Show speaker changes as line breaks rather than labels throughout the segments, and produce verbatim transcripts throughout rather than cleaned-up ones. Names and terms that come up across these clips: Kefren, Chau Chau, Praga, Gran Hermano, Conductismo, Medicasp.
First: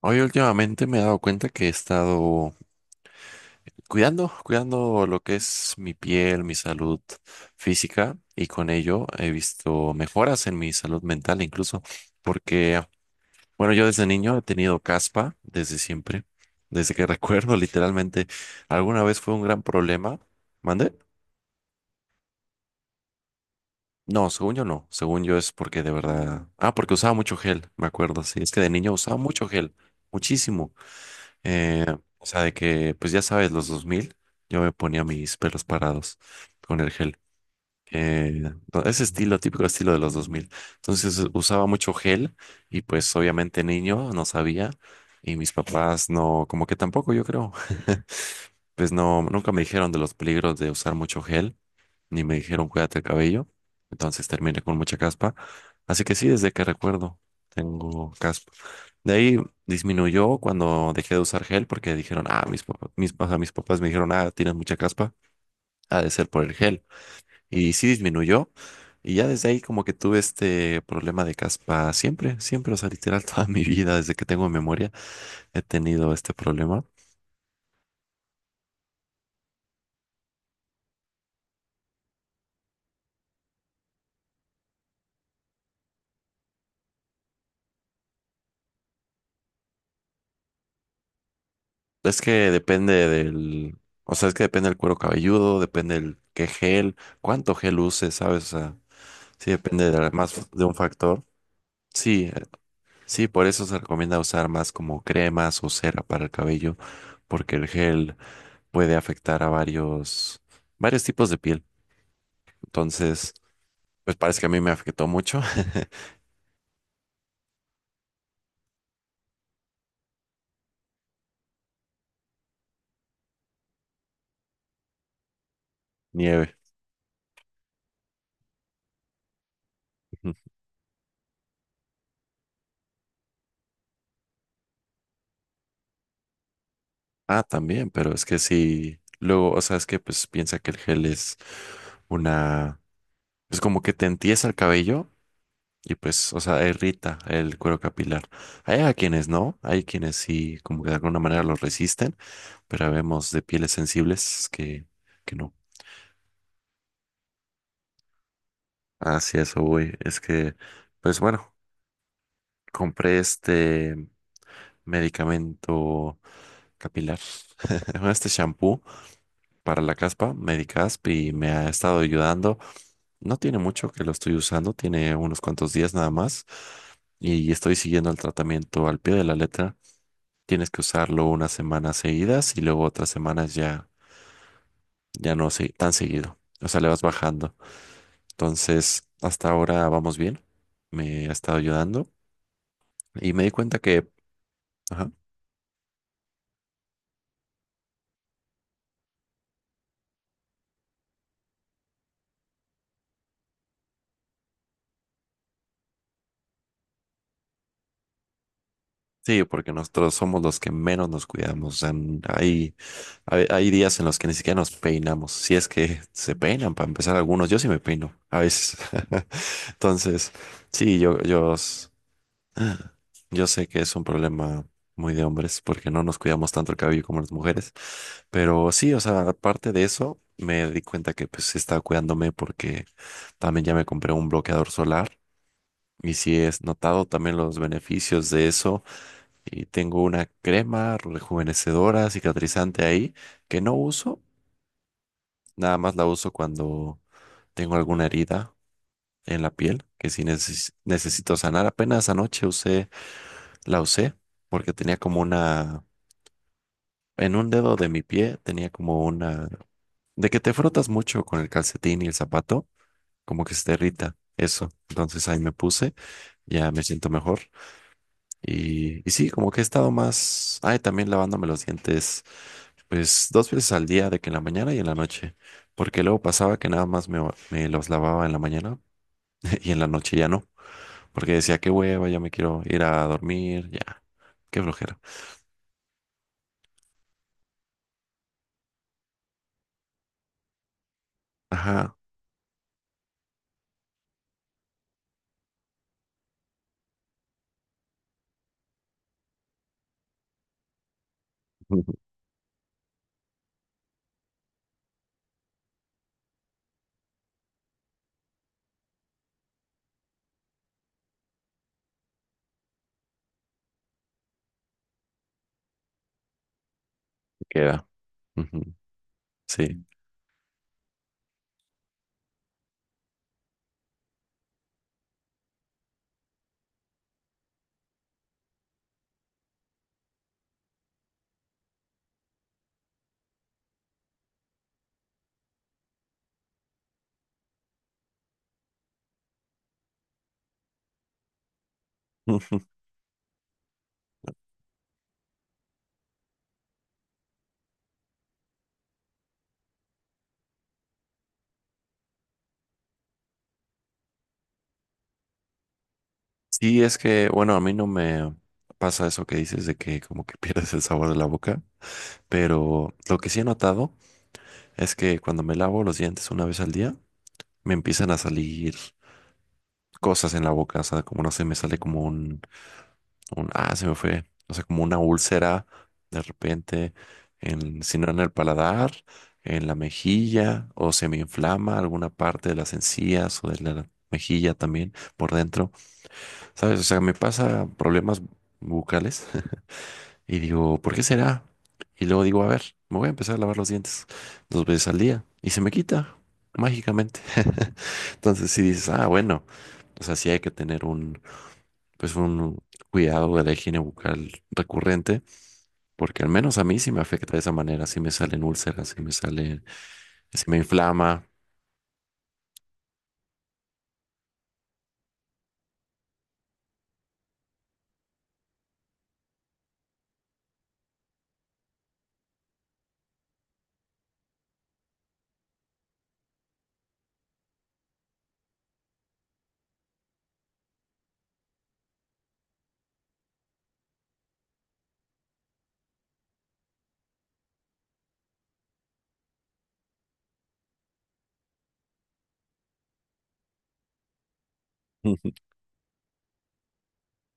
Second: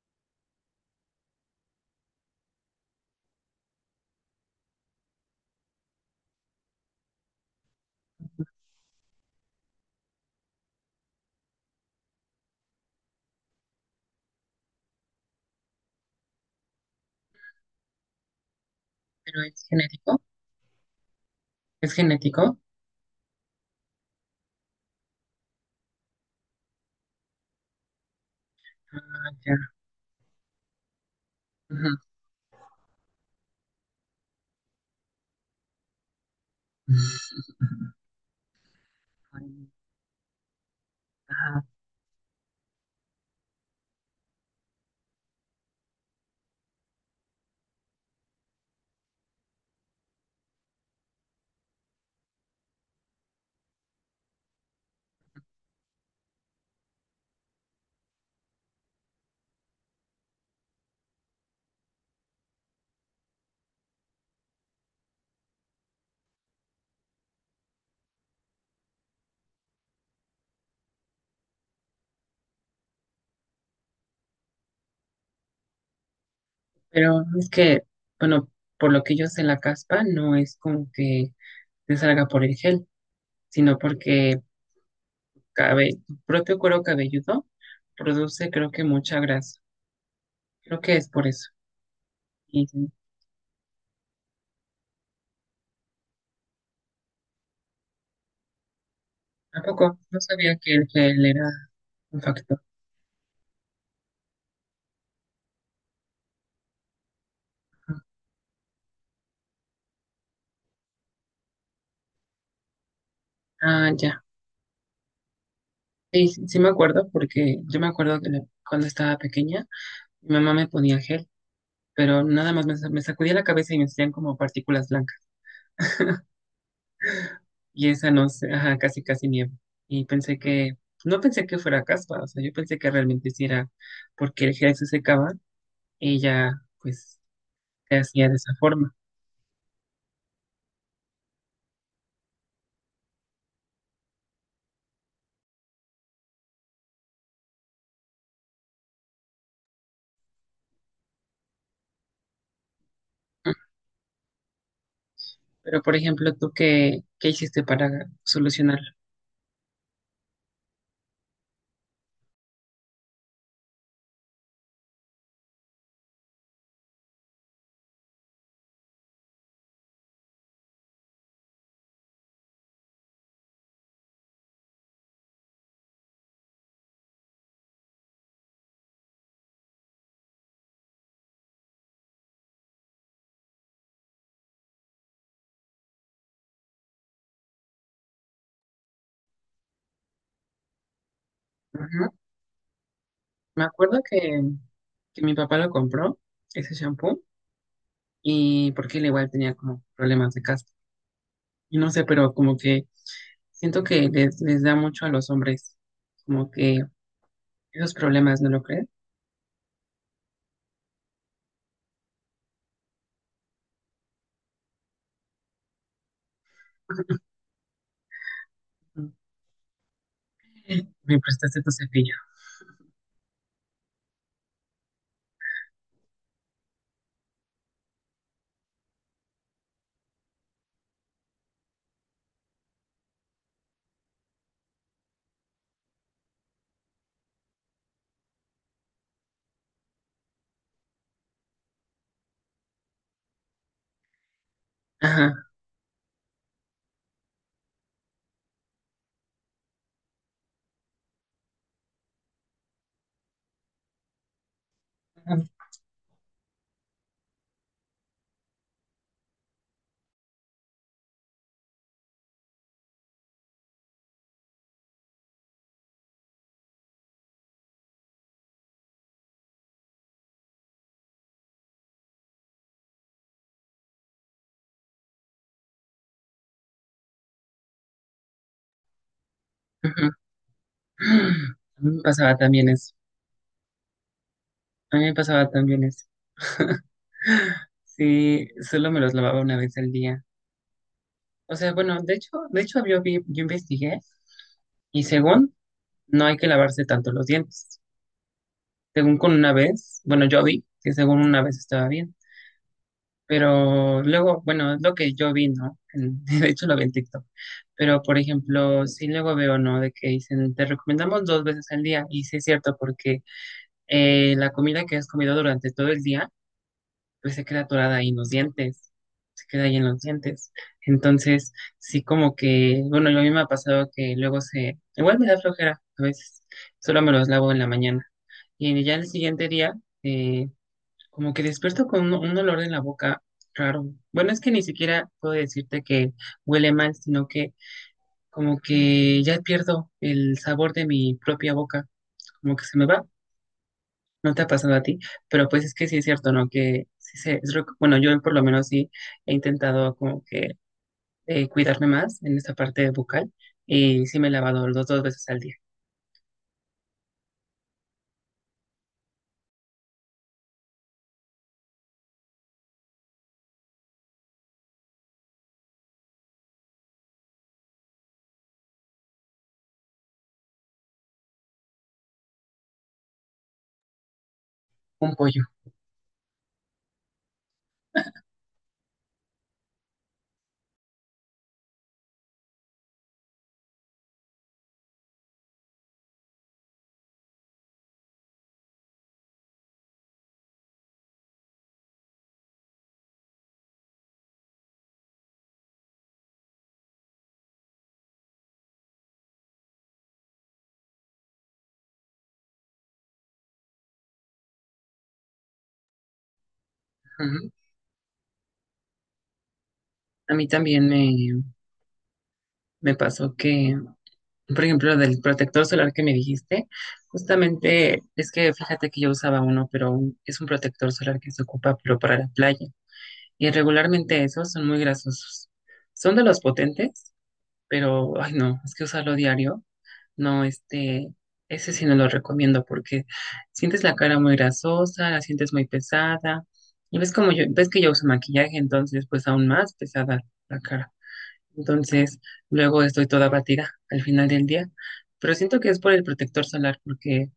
Hoy últimamente me he dado cuenta que he estado cuidando, cuidando lo que es mi piel, mi salud física, y con ello he visto mejoras en mi salud mental incluso, porque, bueno, yo desde niño he tenido caspa desde siempre, desde que recuerdo literalmente, alguna vez fue
Pero
un gran
es
problema.
genético.
¿Mandé?
Es genético.
No, según yo no, según yo es porque de verdad, ah, porque usaba mucho gel, me acuerdo, sí, es que de niño usaba
Ah,
mucho
ya.
gel, muchísimo. Eh,
Ujú.
o sea, de que, pues ya sabes, los dos mil yo me ponía mis pelos parados con el gel. Eh, no, ese estilo,
Ay,
típico estilo de los dos mil. Entonces usaba
ajá.
mucho gel y pues obviamente niño, no sabía. Y mis papás no, como que tampoco, yo creo. Pues no, nunca me dijeron de los peligros de usar mucho gel, ni me dijeron cuídate el cabello, entonces terminé con mucha caspa. Así que sí, desde que recuerdo tengo caspa. De ahí disminuyó cuando dejé de usar gel, porque dijeron, ah, mis papás, mis, ajá, mis papás me dijeron, ah, tienes mucha caspa, ha de ser por el gel. Y sí disminuyó. Y ya desde ahí como que tuve este problema de caspa siempre, siempre, o sea, literal toda mi vida, desde que tengo memoria, he tenido este problema.
Pero es que, bueno, por lo que yo sé, la caspa no es como que te salga por el gel, sino porque cabe, tu propio cuero cabelludo produce, creo que, mucha grasa. Creo que es por eso.
Es que
Y
depende del, o sea, es que depende del cuero cabelludo, depende del qué gel, cuánto gel uses, ¿sabes? O sea, sí depende
tampoco,
de
no
más
sabía
de un
que el
factor.
gel era un
Sí, eh,
factor.
sí, por eso se recomienda usar más como cremas o cera para el cabello, porque el gel puede afectar a varios, varios tipos de piel. Entonces,
Ah,
pues
ya.
parece que a mí me afectó mucho.
Sí, sí sí me acuerdo porque yo me acuerdo que la- cuando estaba pequeña, mi mamá me ponía gel pero nada más me, sa- me sacudía la cabeza y me salían como partículas blancas.
Nieve.
Y esa no sé, ajá, casi casi nieve. Y
Ujú.
pensé que, no pensé que fuera caspa, o sea, yo pensé que realmente sí era porque el gel se secaba y ya, pues,
Ah, también,
se
pero es
hacía de
que
esa forma.
sí, luego, o sea, es que pues piensa que el gel es una, pues como que te entiesa el cabello. Y pues, o sea, irrita el cuero capilar. Hay a quienes no, hay quienes sí, como que de alguna manera lo resisten, pero vemos de
Ujú.
pieles sensibles que, que no.
Pero, por ejemplo, ¿tú qué, qué hiciste para solucionarlo?
Así eso voy. Es que, pues bueno, compré este medicamento capilar, bueno, este shampoo para la caspa, Medicasp, y me ha estado ayudando. No tiene mucho que lo estoy usando, tiene unos cuantos días nada más, y estoy siguiendo el tratamiento al pie de la letra. Tienes que usarlo unas semanas seguidas y luego otras semanas ya, ya no se- tan seguido. O sea, le vas bajando. Entonces, hasta ahora vamos bien. Me ha estado ayudando
Ujú.
y me di
Me
cuenta
acuerdo
que,
que,
ajá,
que mi papá lo compró, ese shampoo, y porque él igual tenía como problemas de caspa. Y no sé, pero como que siento que les, les da mucho a los hombres, como que esos problemas, ¿no lo crees?
sí, porque nosotros somos los que menos nos cuidamos. O sea, n- hay, hay, hay días en los que ni siquiera nos peinamos. Si es que se peinan, para empezar, algunos. Yo sí me peino a veces.
Ujú.
Entonces, sí, yo,
Me
yo.
prestaste tu cepillo.
Yo sé que es un problema muy de hombres, porque no nos cuidamos tanto el cabello como las mujeres, pero sí, o sea, aparte de eso, me di cuenta que pues estaba cuidándome, porque también ya me compré un bloqueador solar y sí he notado también los beneficios de eso, y tengo una crema rejuvenecedora, cicatrizante ahí que no uso,
Ajá.
nada más la uso cuando tengo alguna herida en la piel que sí neces- necesito sanar. Apenas anoche usé, la usé porque tenía como una. En un dedo de mi pie tenía como una. De que te frotas mucho con el calcetín y el zapato, como que se te irrita eso. Entonces ahí me puse, ya me siento mejor. Y, y sí, como que he estado más. Ay, también lavándome los dientes, pues dos veces al día, de que en la mañana y en la noche. Porque luego pasaba que nada más me, me los lavaba en la mañana y en la
Ujú.
noche ya no. Porque decía, qué
A mí me
hueva, ya me
pasaba
quiero
también
ir
eso.
a dormir, ya, qué
A
flojera.
mí me pasaba también eso. Sí, solo me los lavaba una vez al día. O sea,
Ajá.
bueno, de hecho, de hecho yo vi, yo investigué y según no hay que lavarse tanto los dientes. Según con una vez, bueno, yo vi que según una vez estaba bien. Pero luego, bueno, es lo que yo vi, ¿no? En- de hecho, lo vi en TikTok. Pero, por ejemplo, sí luego veo, ¿no? De que dicen, te recomendamos dos veces al día. Y sí es cierto, porque eh, la comida que has comido durante todo el día, pues se queda
Queda.
atorada ahí en los
Ujú.
dientes. Se queda ahí
Sí.
en los dientes. Entonces, sí como que, bueno, lo mismo ha pasado que luego se, igual me da flojera a veces. Solo me los lavo en la mañana. Y ya el siguiente día, eh, como que despierto con un, un olor en la boca raro. Bueno, es que ni siquiera puedo decirte que huele mal, sino que como que ya pierdo el sabor de mi propia boca, como que se me va. No te ha pasado a ti, pero pues es que sí es cierto, ¿no? Que sí se, es, rec- Bueno, yo por lo menos sí he intentado como que eh, cuidarme más en esta parte bucal y sí me he lavado los dos veces al día.
Sí, es que, bueno, a mí no me pasa eso que dices de que como que pierdes el sabor de la boca, pero lo que sí he notado es que cuando me lavo los dientes una vez al día, me empiezan a salir cosas en la boca, o sea, como no sé, me sale como un, un, ah, se me fue, o sea, como una
Un pollo.
úlcera de repente, en, si no en el paladar, en la mejilla, o se me inflama alguna parte de las encías o de la mejilla también por dentro, ¿sabes? O sea, me pasa problemas bucales. Y digo, ¿por qué será? Y luego digo, a ver, me voy a empezar a lavar los dientes dos veces al día y se me quita mágicamente. Entonces si dices, ah, bueno, o sea, sí hay que tener un, pues un cuidado de la higiene bucal recurrente, porque al menos a mí sí me afecta de
Ujú.
esa manera, sí me salen úlceras, sí me sale,
A
sí
mí
me
también me,
inflama.
me pasó que por ejemplo, del protector solar que me dijiste, justamente es que fíjate que yo usaba uno, pero un- es un protector solar que se ocupa pero para la playa. Y regularmente esos son muy grasosos. Son de los potentes, pero ay no, es que usarlo diario, no, este, ese sí no lo recomiendo porque sientes la cara muy grasosa, la sientes muy pesada. Y ves como yo, ves que yo uso maquillaje, entonces pues aún más pesada la cara. Entonces, luego estoy toda batida al final del día,
Ujú.
pero siento que es por el protector solar, porque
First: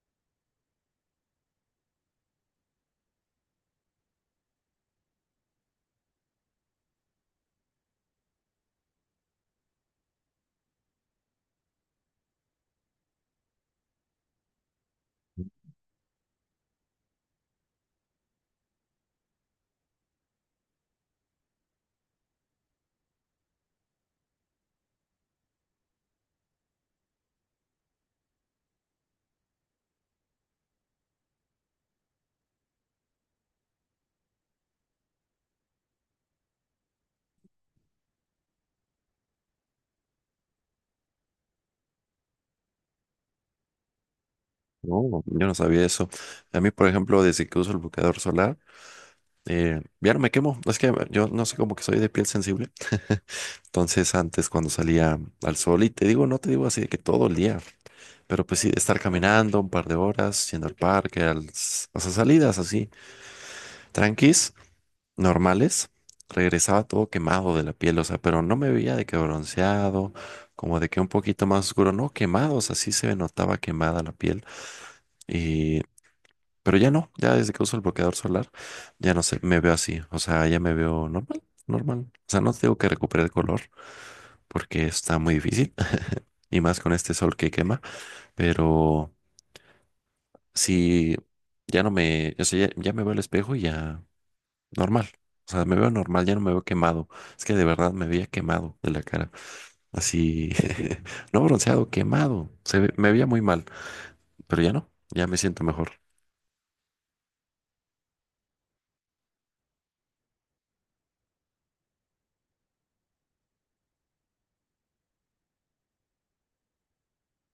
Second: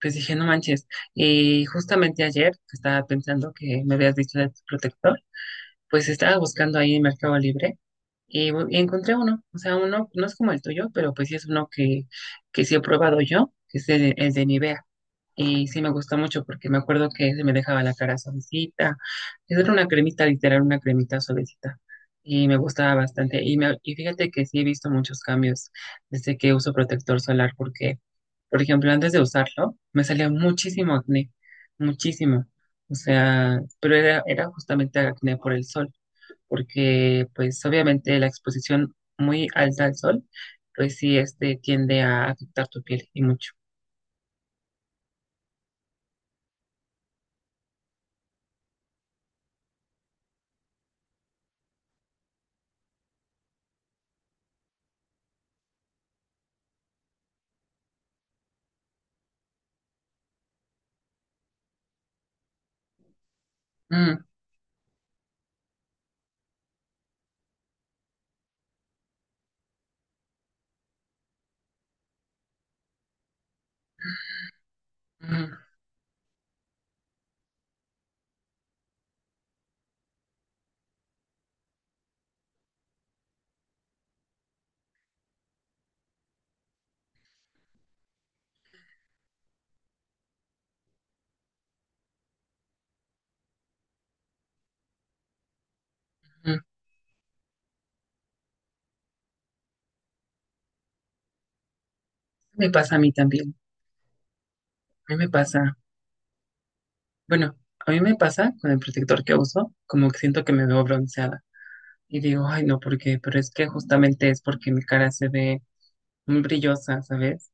pues dije, no manches. Y justamente ayer, que estaba pensando que me habías dicho de tu protector, pues estaba buscando ahí en Mercado Libre y, bu- y encontré uno. O sea, uno no es como el tuyo, pero pues sí es uno que, que sí he probado yo, que es el, el de Nivea. Y sí me gustó mucho porque me acuerdo que se me dejaba la cara suavecita. Esa era una cremita, literal, una cremita suavecita. Y me gustaba bastante. Y, me, y fíjate que sí he visto muchos cambios desde que uso protector solar porque, por ejemplo, antes de usarlo, me salía muchísimo acné, muchísimo. O sea, pero era, era justamente acné por el sol, porque pues obviamente la exposición muy alta al sol, pues sí, este tiende a afectar tu piel y mucho.
No, yo no sabía eso. A mí, por ejemplo, desde que uso el bloqueador solar, eh, ya no me quemo. Es que yo no sé cómo que soy de piel sensible. Entonces antes cuando salía al sol, y te digo, no te digo así de que todo el día, pero pues sí, estar caminando un par de horas, yendo al parque, al, o sea, salidas así,
Mm,
tranquis, normales, regresaba todo quemado de la piel, o sea, pero no me veía de que bronceado, como de que un poquito más oscuro, no, quemados, así se me notaba quemada la piel.
mm,
Y pero ya no, ya desde que uso el bloqueador solar, ya no sé, me veo así, o sea, ya me veo normal, normal. O sea, no tengo que recuperar el color porque está muy difícil, y más con este sol que quema, pero sí, ya no me, o sea, ya, ya me veo al espejo y ya normal. O sea, me veo normal, ya no me
mm.
veo quemado. Es que de verdad me veía quemado de la cara. Así, no bronceado, quemado.
Me
Se ve-
pasa a mí
me veía muy
también.
mal, pero ya no,
A mí
ya
me
me siento
pasa,
mejor.
bueno, a mí me pasa con el protector que uso, como que siento que me veo bronceada. Y digo, ay, no, ¿por qué? Pero es que justamente es porque mi cara se ve muy brillosa, ¿sabes?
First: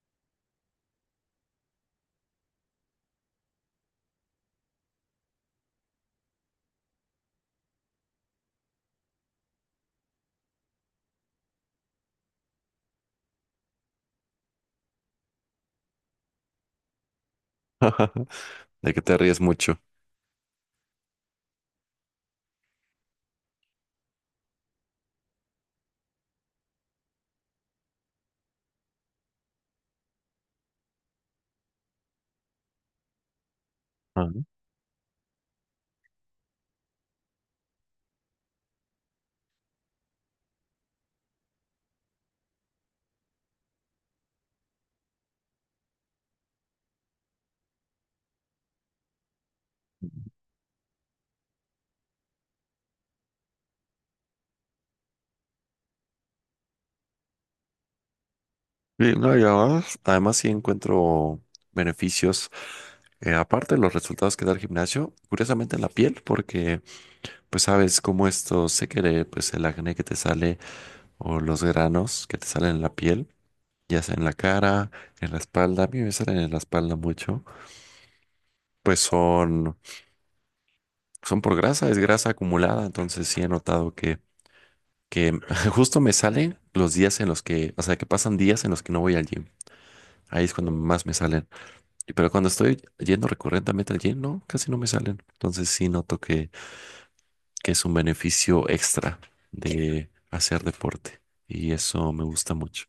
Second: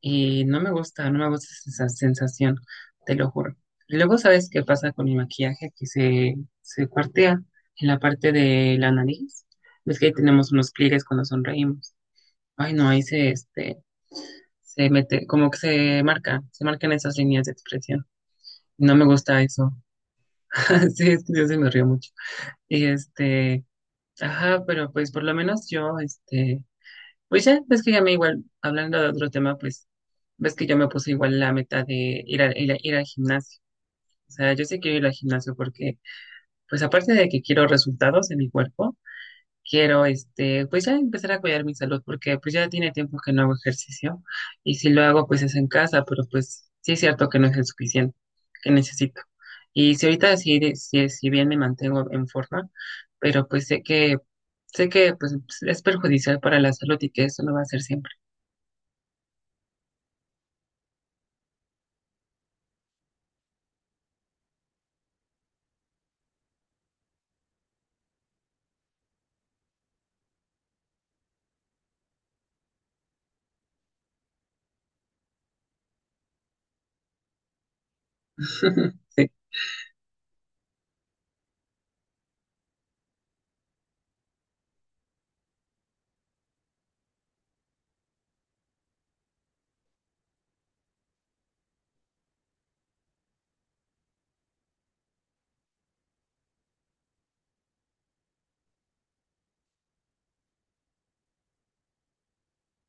Y no me gusta, no me gusta esa sensación, te lo juro. Y luego, ¿sabes qué pasa con mi maquillaje? Que se, se cuartea en la parte de la nariz. Ves que ahí tenemos unos pliegues cuando sonreímos. Ay, no, ahí se, este, se mete, como que se marca, se marcan esas líneas de expresión.
De
No
que
me
te ríes
gusta eso.
mucho.
Sí, es que yo sí me río mucho. Y este, ajá, pero pues por lo menos yo, este, pues ya, ves que ya me igual, hablando de otro tema, pues, ves que yo me puse igual la meta de ir, a- ir, a- ir al gimnasio.
Ah.
O sea, yo sí quiero ir al gimnasio porque, pues aparte de que quiero resultados en mi cuerpo, quiero, este, pues ya empezar a cuidar mi salud, porque pues ya tiene tiempo que no hago ejercicio y si lo hago, pues es en casa, pero pues sí es cierto que no es el suficiente que necesito. Y si ahorita sí, de- sí- si bien me mantengo en forma, pero pues sé que, sé que pues es perjudicial para la salud y que eso no va a ser siempre.
Sí, no, y además, además sí encuentro beneficios, eh, aparte de los resultados que da el gimnasio, curiosamente en la piel, porque pues sabes cómo esto se quiere, pues el acné que te sale o los granos que te salen en la piel, ya sea en la cara, en la espalda, a mí me salen en la espalda mucho, pues son, son por grasa, es grasa acumulada, entonces sí he notado que, que justo me salen los días en los que, o sea, que pasan días en los que no voy al gym, ahí es cuando más me salen. Y pero cuando estoy yendo recurrentemente al gym, no, casi no me salen. Entonces sí noto que, que es un beneficio extra de hacer deporte. Y eso me gusta mucho.